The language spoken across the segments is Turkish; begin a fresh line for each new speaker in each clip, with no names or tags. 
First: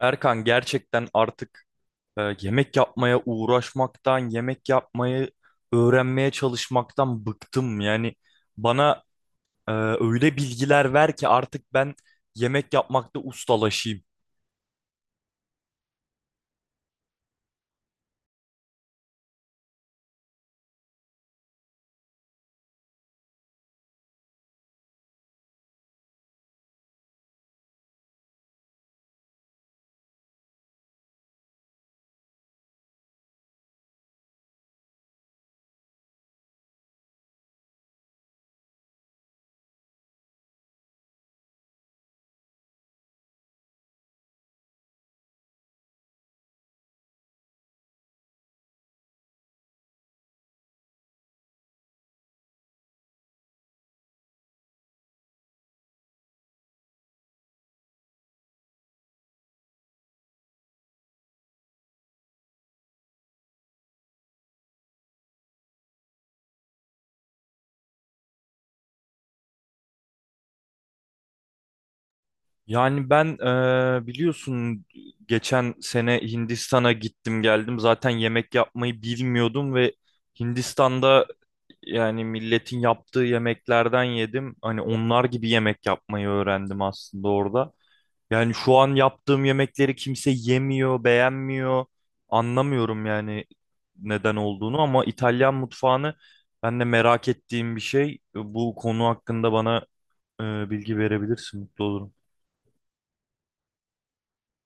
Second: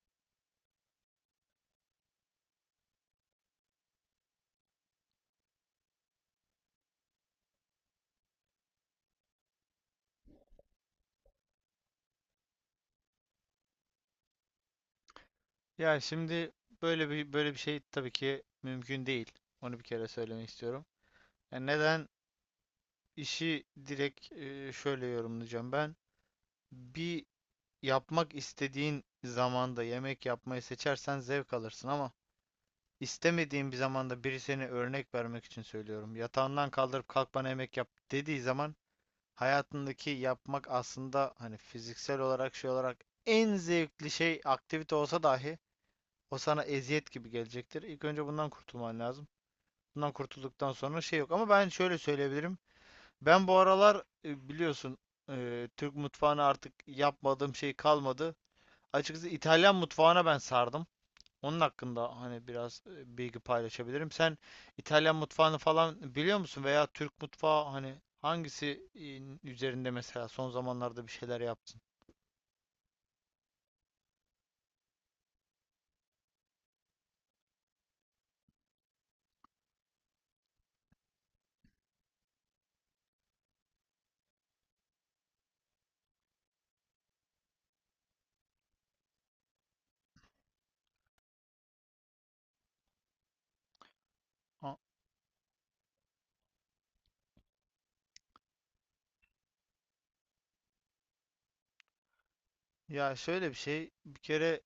Erkan, gerçekten artık yemek yapmaya uğraşmaktan, yemek yapmayı öğrenmeye çalışmaktan bıktım. Yani bana öyle bilgiler ver ki artık ben yemek yapmakta ustalaşayım.
Ya şimdi böyle bir şey tabii ki mümkün değil. Onu bir kere söylemek istiyorum. Yani neden işi direkt şöyle yorumlayacağım ben. Bir yapmak istediğin zamanda yemek yapmayı seçersen zevk alırsın ama istemediğin bir zamanda biri, seni örnek vermek için söylüyorum, yatağından kaldırıp kalk bana yemek yap dediği zaman, hayatındaki yapmak aslında hani fiziksel olarak şey olarak en zevkli şey, aktivite olsa dahi o sana eziyet gibi gelecektir. İlk önce bundan kurtulman lazım. Bundan kurtulduktan sonra şey yok. Ama ben şöyle söyleyebilirim. Ben bu aralar biliyorsun, Türk mutfağına artık yapmadığım şey kalmadı. Açıkçası İtalyan mutfağına ben sardım. Onun hakkında hani biraz bilgi paylaşabilirim. Sen İtalyan mutfağını falan biliyor musun? Veya Türk mutfağı, hani hangisi üzerinde mesela son zamanlarda bir şeyler yaptın?
Yani ben biliyorsun, geçen sene Hindistan'a gittim geldim. Zaten yemek yapmayı bilmiyordum ve Hindistan'da yani milletin yaptığı yemeklerden yedim. Hani onlar gibi yemek yapmayı öğrendim aslında orada. Yani şu an yaptığım yemekleri kimse yemiyor, beğenmiyor. Anlamıyorum yani neden
Ha.
olduğunu, ama İtalyan mutfağını ben de merak ettiğim bir şey. Bu konu hakkında bana bilgi verebilirsin, mutlu olurum.
Ya şöyle bir şey. Bir kere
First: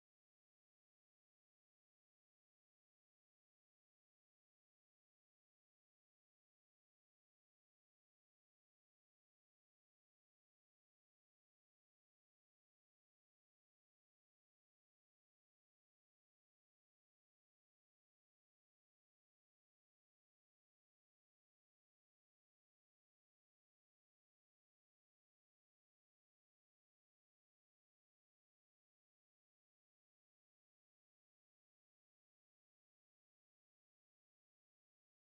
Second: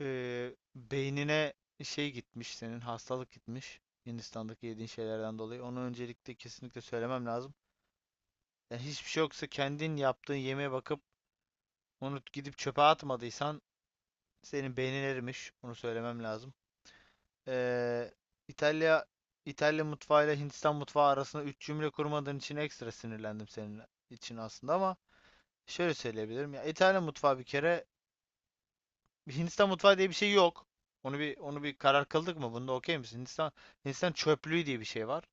Beynine şey gitmiş senin, hastalık gitmiş Hindistan'daki yediğin şeylerden dolayı. Onu öncelikle kesinlikle söylemem lazım. Yani hiçbir şey yoksa kendin yaptığın yemeğe bakıp onu gidip çöpe atmadıysan, senin beynin erimiş. Onu söylemem lazım. Ee, İtalya İtalya mutfağıyla Hindistan mutfağı arasında üç cümle kurmadığın için ekstra sinirlendim senin için aslında, ama şöyle söyleyebilirim. Ya İtalya mutfağı bir kere, bir Hindistan mutfağı diye bir şey yok. Onu bir karar kıldık mı? Bunda okey misin? Hindistan çöplüğü diye bir şey var.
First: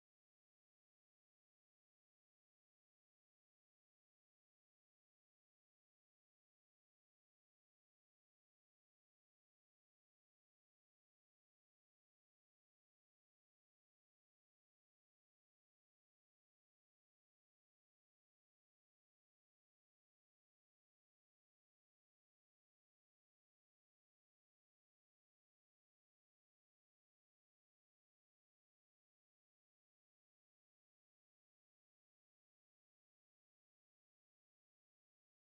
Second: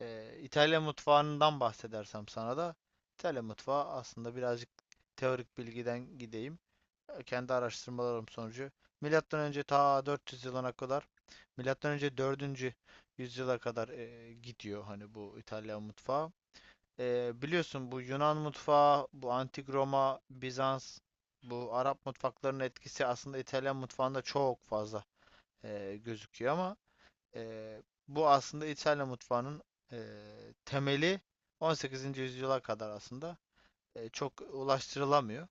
İtalya mutfağından bahsedersem sana da, İtalya mutfağı aslında birazcık teorik bilgiden gideyim. Kendi araştırmalarım sonucu milattan önce ta 400 yılına kadar, milattan önce 4. yüzyıla kadar gidiyor hani bu İtalyan mutfağı. Biliyorsun bu Yunan mutfağı, bu Antik Roma, Bizans, bu Arap mutfaklarının etkisi aslında İtalyan mutfağında çok fazla gözüküyor, ama e, bu aslında İtalyan mutfağının e, temeli 18. yüzyıla kadar aslında çok ulaştırılamıyor.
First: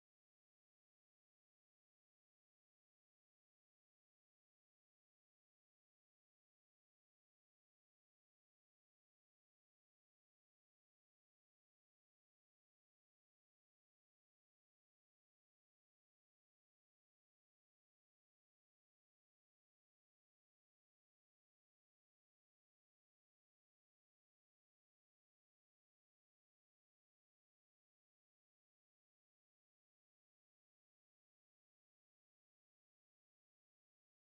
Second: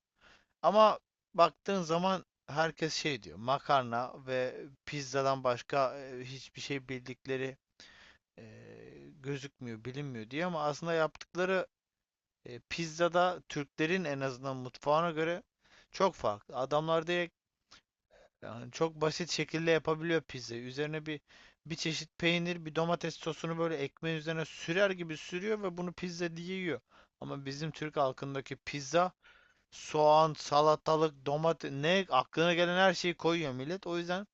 Ama baktığın zaman herkes şey diyor, makarna ve pizzadan başka hiçbir şey bildikleri e, gözükmüyor, bilinmiyor diye, ama aslında yaptıkları pizzada Türklerin en azından mutfağına göre çok farklı. Adamlar direkt yani çok basit şekilde yapabiliyor pizzayı. Üzerine bir çeşit peynir, bir domates sosunu böyle ekmeğin üzerine sürer gibi sürüyor ve bunu pizza diye yiyor. Ama bizim Türk halkındaki pizza, soğan, salatalık, domates ne aklına gelen her şeyi koyuyor millet. O yüzden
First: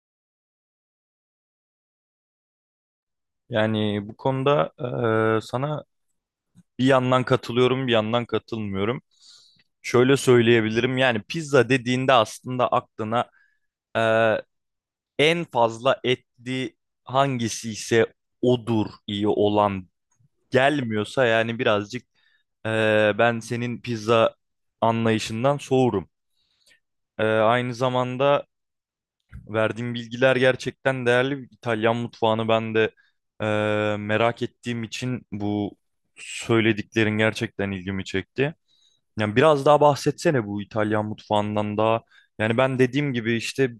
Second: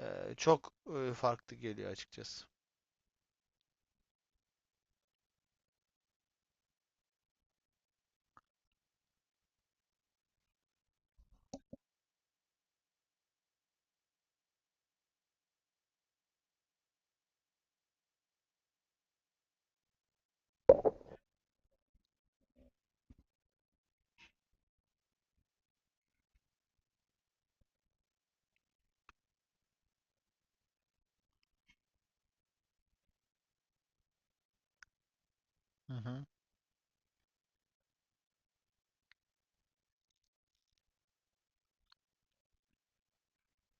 çok farklı geliyor açıkçası.
Yani bu konuda sana bir yandan katılıyorum, bir yandan katılmıyorum. Şöyle söyleyebilirim: yani pizza dediğinde aslında aklına e, en fazla etli hangisi ise odur iyi olan, gelmiyorsa yani birazcık ben senin pizza anlayışından soğurum. Aynı zamanda verdiğin bilgiler gerçekten değerli. İtalyan mutfağını ben de merak ettiğim için bu
Hı hı,
söylediklerin gerçekten ilgimi çekti. Yani biraz daha bahsetsene bu İtalyan mutfağından da. Yani ben dediğim gibi işte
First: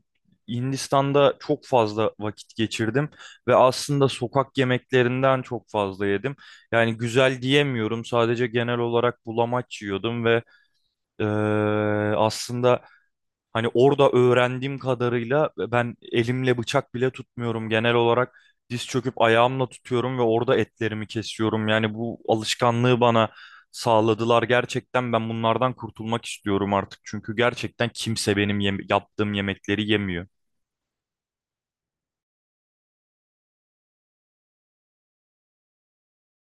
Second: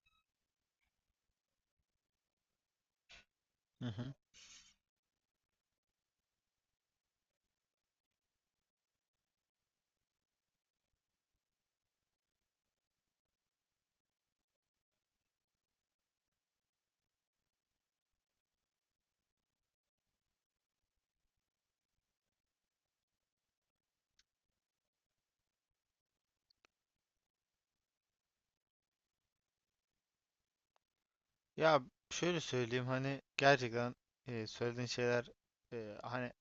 Hindistan'da çok fazla vakit geçirdim ve
hı
aslında
hı.
sokak yemeklerinden çok fazla yedim. Yani güzel diyemiyorum. Sadece genel olarak bulamaç yiyordum ve eee, aslında hani orada öğrendiğim kadarıyla ben elimle bıçak bile tutmuyorum. Genel olarak diz çöküp ayağımla tutuyorum ve orada etlerimi kesiyorum. Yani bu alışkanlığı bana sağladılar. Gerçekten ben bunlardan kurtulmak istiyorum artık. Çünkü gerçekten kimse benim yaptığım yemekleri yemiyor.
Ya şöyle söyleyeyim, hani gerçekten söylediğin şeyler, hani,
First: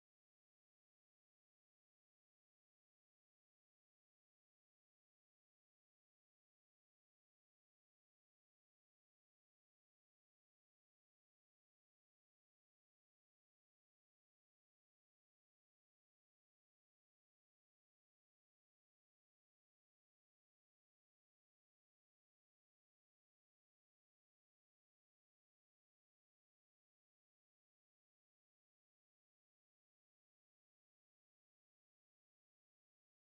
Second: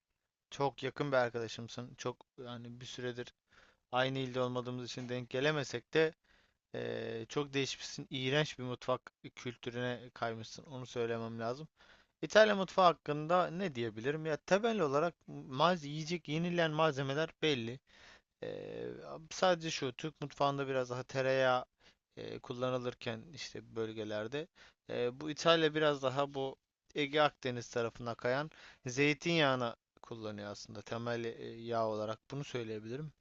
çok yakın bir arkadaşımsın. Çok, yani bir süredir aynı ilde olmadığımız için denk gelemesek de çok değişmişsin. İğrenç bir mutfak kültürüne kaymışsın. Onu söylemem lazım. İtalya mutfağı hakkında ne diyebilirim? Ya temel olarak yiyecek, yenilen malzemeler belli. Ee, sadece şu, Türk mutfağında biraz daha tereyağı kullanılırken işte, bölgelerde, bu İtalya biraz daha bu Ege Akdeniz tarafına kayan zeytinyağını kullanıyor aslında, temel yağ olarak bunu söyleyebilirim.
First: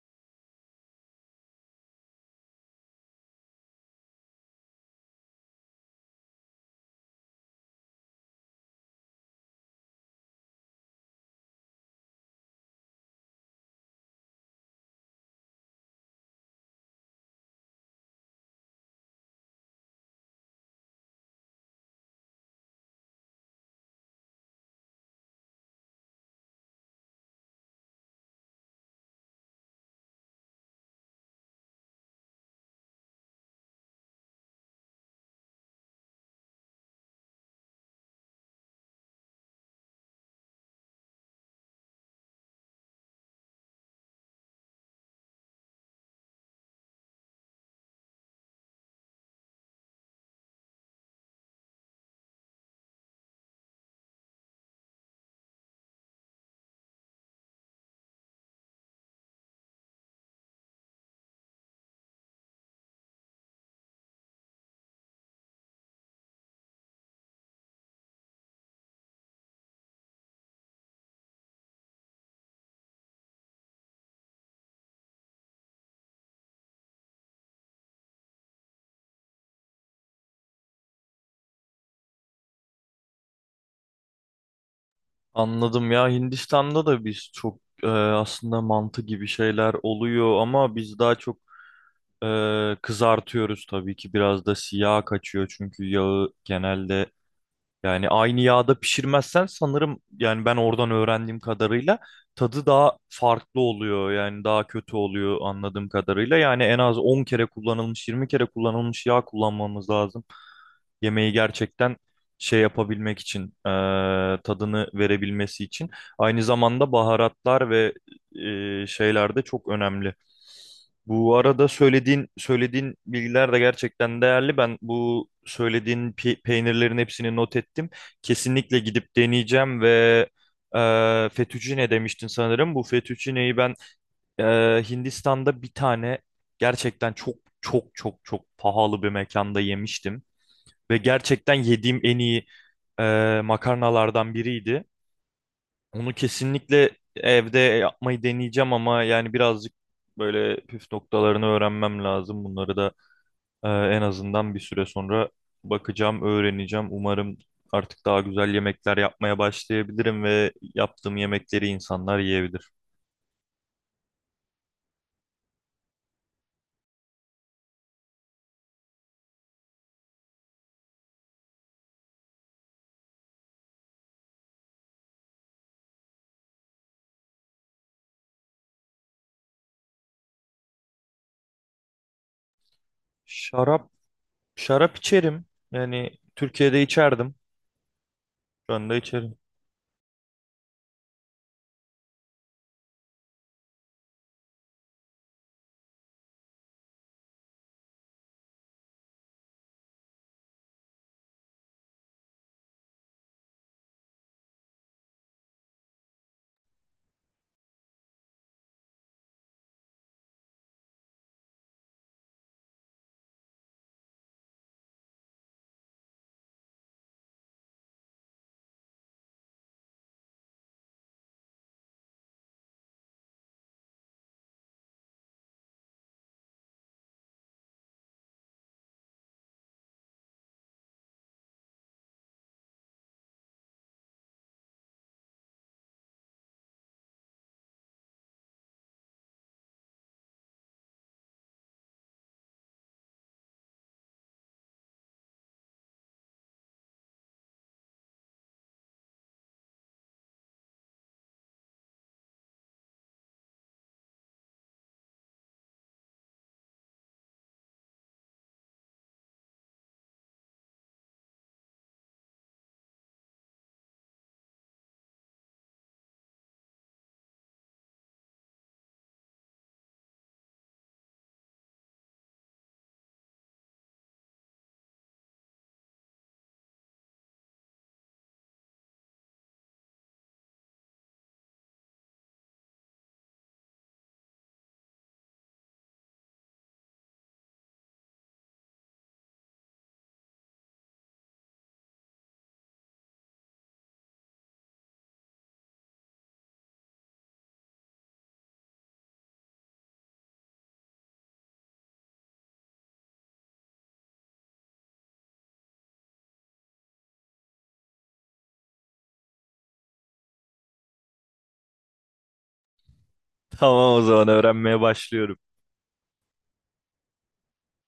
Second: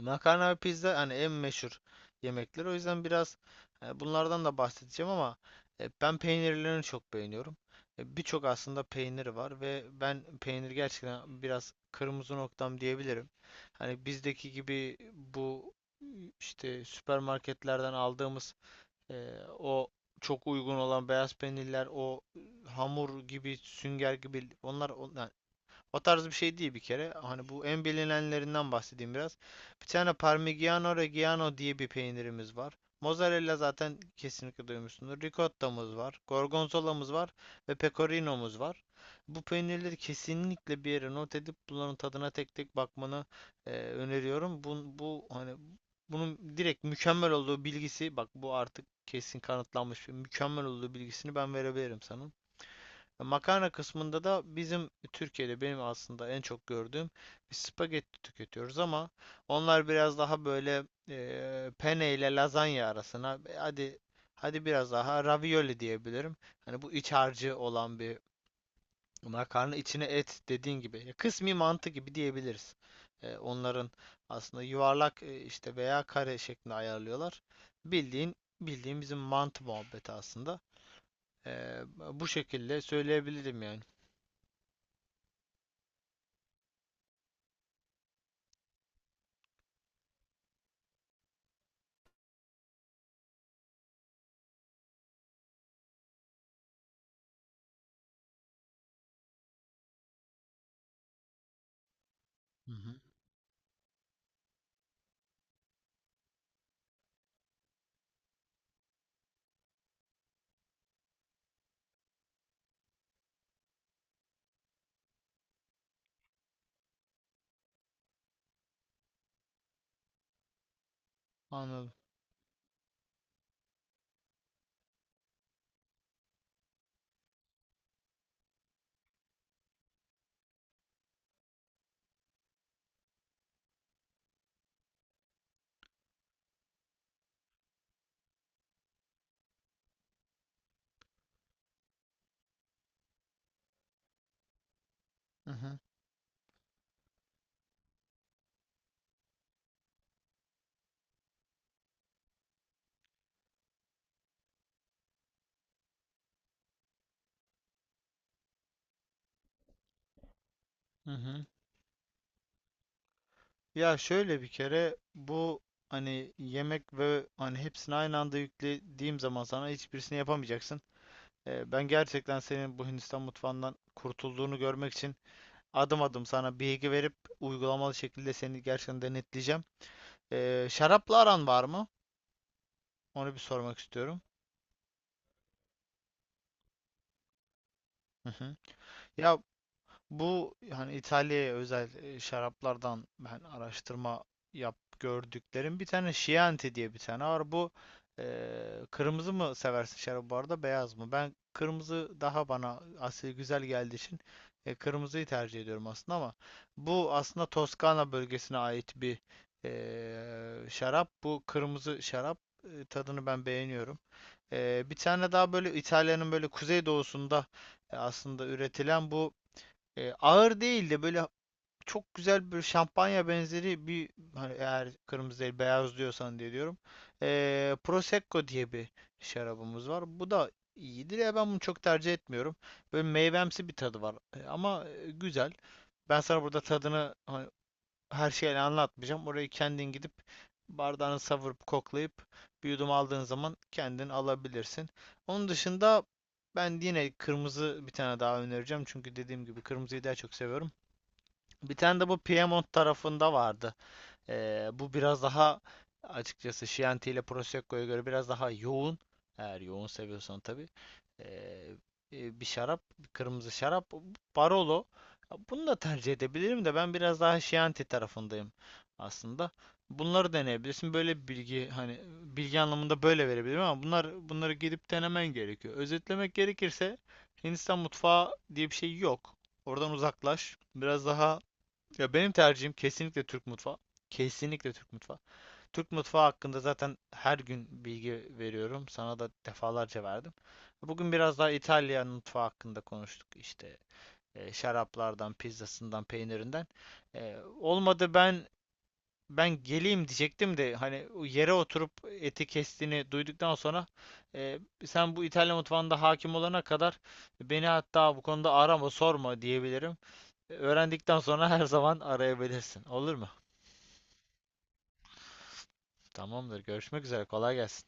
Makarna ve pizza hani en meşhur yemekler. O yüzden biraz bunlardan da bahsedeceğim, ama ben peynirlerini çok beğeniyorum. E, birçok aslında peynir var ve ben peynir gerçekten biraz kırmızı noktam diyebilirim. Hani bizdeki gibi bu, e, işte süpermarketlerden aldığımız e, o çok uygun olan beyaz peynirler, o hamur gibi, sünger gibi, o tarz bir şey değil bir kere. Hani bu en bilinenlerinden bahsedeyim biraz. Bir tane Parmigiano Reggiano diye bir peynirimiz var. Mozzarella zaten kesinlikle duymuşsunuz. Ricottamız var. Gorgonzola'mız var. Ve Pecorino'muz var. Bu peynirleri kesinlikle bir yere not edip bunların tadına tek tek bakmanı öneriyorum. Bu hani, bunun direkt mükemmel olduğu bilgisi, bak, bu artık kesin kanıtlanmış mükemmel olduğu bilgisini ben verebilirim sana. Makarna kısmında da bizim Türkiye'de benim aslında en çok gördüğüm bir spagetti tüketiyoruz, ama onlar biraz daha böyle penne ile lazanya arasına, hadi biraz daha ravioli diyebilirim. Hani bu iç harcı olan bir makarna, içine et dediğin gibi, kısmi mantı gibi diyebiliriz. E, onların aslında yuvarlak işte veya kare şeklinde ayarlıyorlar. Bildiğin bildiğin bizim mantı muhabbeti aslında. E, bu şekilde söyleyebilirim yani.
Anladım ya, Hindistan'da da biz çok aslında mantı gibi şeyler oluyor, ama biz daha çok kızartıyoruz tabii ki, biraz da siyah kaçıyor çünkü yağı genelde, yani aynı yağda pişirmezsen sanırım, yani ben oradan öğrendiğim kadarıyla tadı
Hı hı.
daha farklı oluyor. Yani daha kötü oluyor anladığım kadarıyla. Yani en az 10 kere kullanılmış, 20 kere kullanılmış yağ kullanmamız lazım yemeği gerçekten şey yapabilmek için, tadını verebilmesi için. Aynı zamanda baharatlar ve şeyler de çok önemli. Bu arada
Anladım.
söylediğin bilgiler de gerçekten değerli. Ben bu söylediğin peynirlerin hepsini not ettim. Kesinlikle gidip deneyeceğim ve fettuccine demiştin sanırım. Bu fettuccineyi ben e, Hindistan'da bir tane gerçekten çok çok pahalı bir mekanda yemiştim. Ve gerçekten yediğim en iyi makarnalardan biriydi.
Hı hı.
Onu kesinlikle evde yapmayı deneyeceğim, ama yani birazcık böyle püf noktalarını öğrenmem lazım. Bunları da en azından bir süre sonra bakacağım, öğreneceğim. Umarım artık daha güzel yemekler yapmaya başlayabilirim ve
Hı
yaptığım
hı.
yemekleri insanlar yiyebilir.
Ya şöyle, bir kere bu hani yemek ve hani hepsini aynı anda yüklediğim zaman sana, hiçbirisini yapamayacaksın. Ben gerçekten senin bu Hindistan mutfağından kurtulduğunu görmek için adım adım sana bilgi verip uygulamalı şekilde seni gerçekten denetleyeceğim. Şarapla aran var mı? Onu bir sormak
Şarap,
istiyorum.
şarap içerim. Yani Türkiye'de içerdim.
Hı hı.
Şu anda içerim.
Ya, bu hani İtalya'ya özel şaraplardan ben araştırma yap gördüklerim, bir tane Chianti diye bir tane var. Bu, e, kırmızı mı seversin şarabı bu arada, beyaz mı? Ben, kırmızı daha bana asil güzel geldiği için kırmızıyı tercih ediyorum aslında, ama bu aslında Toskana bölgesine ait bir şarap. Bu kırmızı şarap, tadını ben beğeniyorum. E, bir tane daha, böyle İtalya'nın böyle kuzeydoğusunda aslında üretilen bu, ağır değil de böyle çok güzel bir şampanya benzeri bir, hani eğer kırmızı değil beyaz diyorsan diye diyorum. E, Prosecco diye bir şarabımız var. Bu da iyidir, ya ben bunu çok tercih etmiyorum. Böyle meyvemsi bir tadı var, ama güzel. Ben sana burada tadını, her şeyini anlatmayacağım. Orayı kendin gidip bardağını savurup koklayıp bir yudum aldığın zaman kendin alabilirsin. Onun dışında ben yine kırmızı bir tane daha önereceğim. Çünkü dediğim gibi kırmızıyı daha çok seviyorum. Bir tane de bu Piemont tarafında vardı. Bu biraz daha, açıkçası Chianti ile Prosecco'ya göre biraz daha yoğun. Eğer yoğun seviyorsan tabii. Ee, bir şarap, bir kırmızı şarap, Barolo. Bunu da tercih edebilirim de, ben biraz daha Chianti tarafındayım aslında. Bunları deneyebilirsin. Böyle bir bilgi, hani bilgi anlamında böyle verebilirim ama, bunları gidip denemen gerekiyor. Özetlemek gerekirse, Hindistan mutfağı diye bir şey yok. Oradan uzaklaş. Biraz daha, ya benim tercihim kesinlikle Türk mutfağı. Kesinlikle Türk mutfağı. Türk mutfağı hakkında zaten her gün bilgi veriyorum. Sana da defalarca verdim. Bugün biraz daha İtalyan mutfağı hakkında konuştuk. İşte şaraplardan, pizzasından, peynirinden. E, olmadı, ben geleyim diyecektim de, hani o yere oturup eti kestiğini duyduktan sonra, e, sen bu İtalyan mutfağında hakim olana kadar beni, hatta bu konuda arama, sorma diyebilirim. Öğrendikten sonra her zaman arayabilirsin. Olur mu?
Tamam, o zaman öğrenmeye başlıyorum.
Tamamdır. Görüşmek üzere. Kolay gelsin.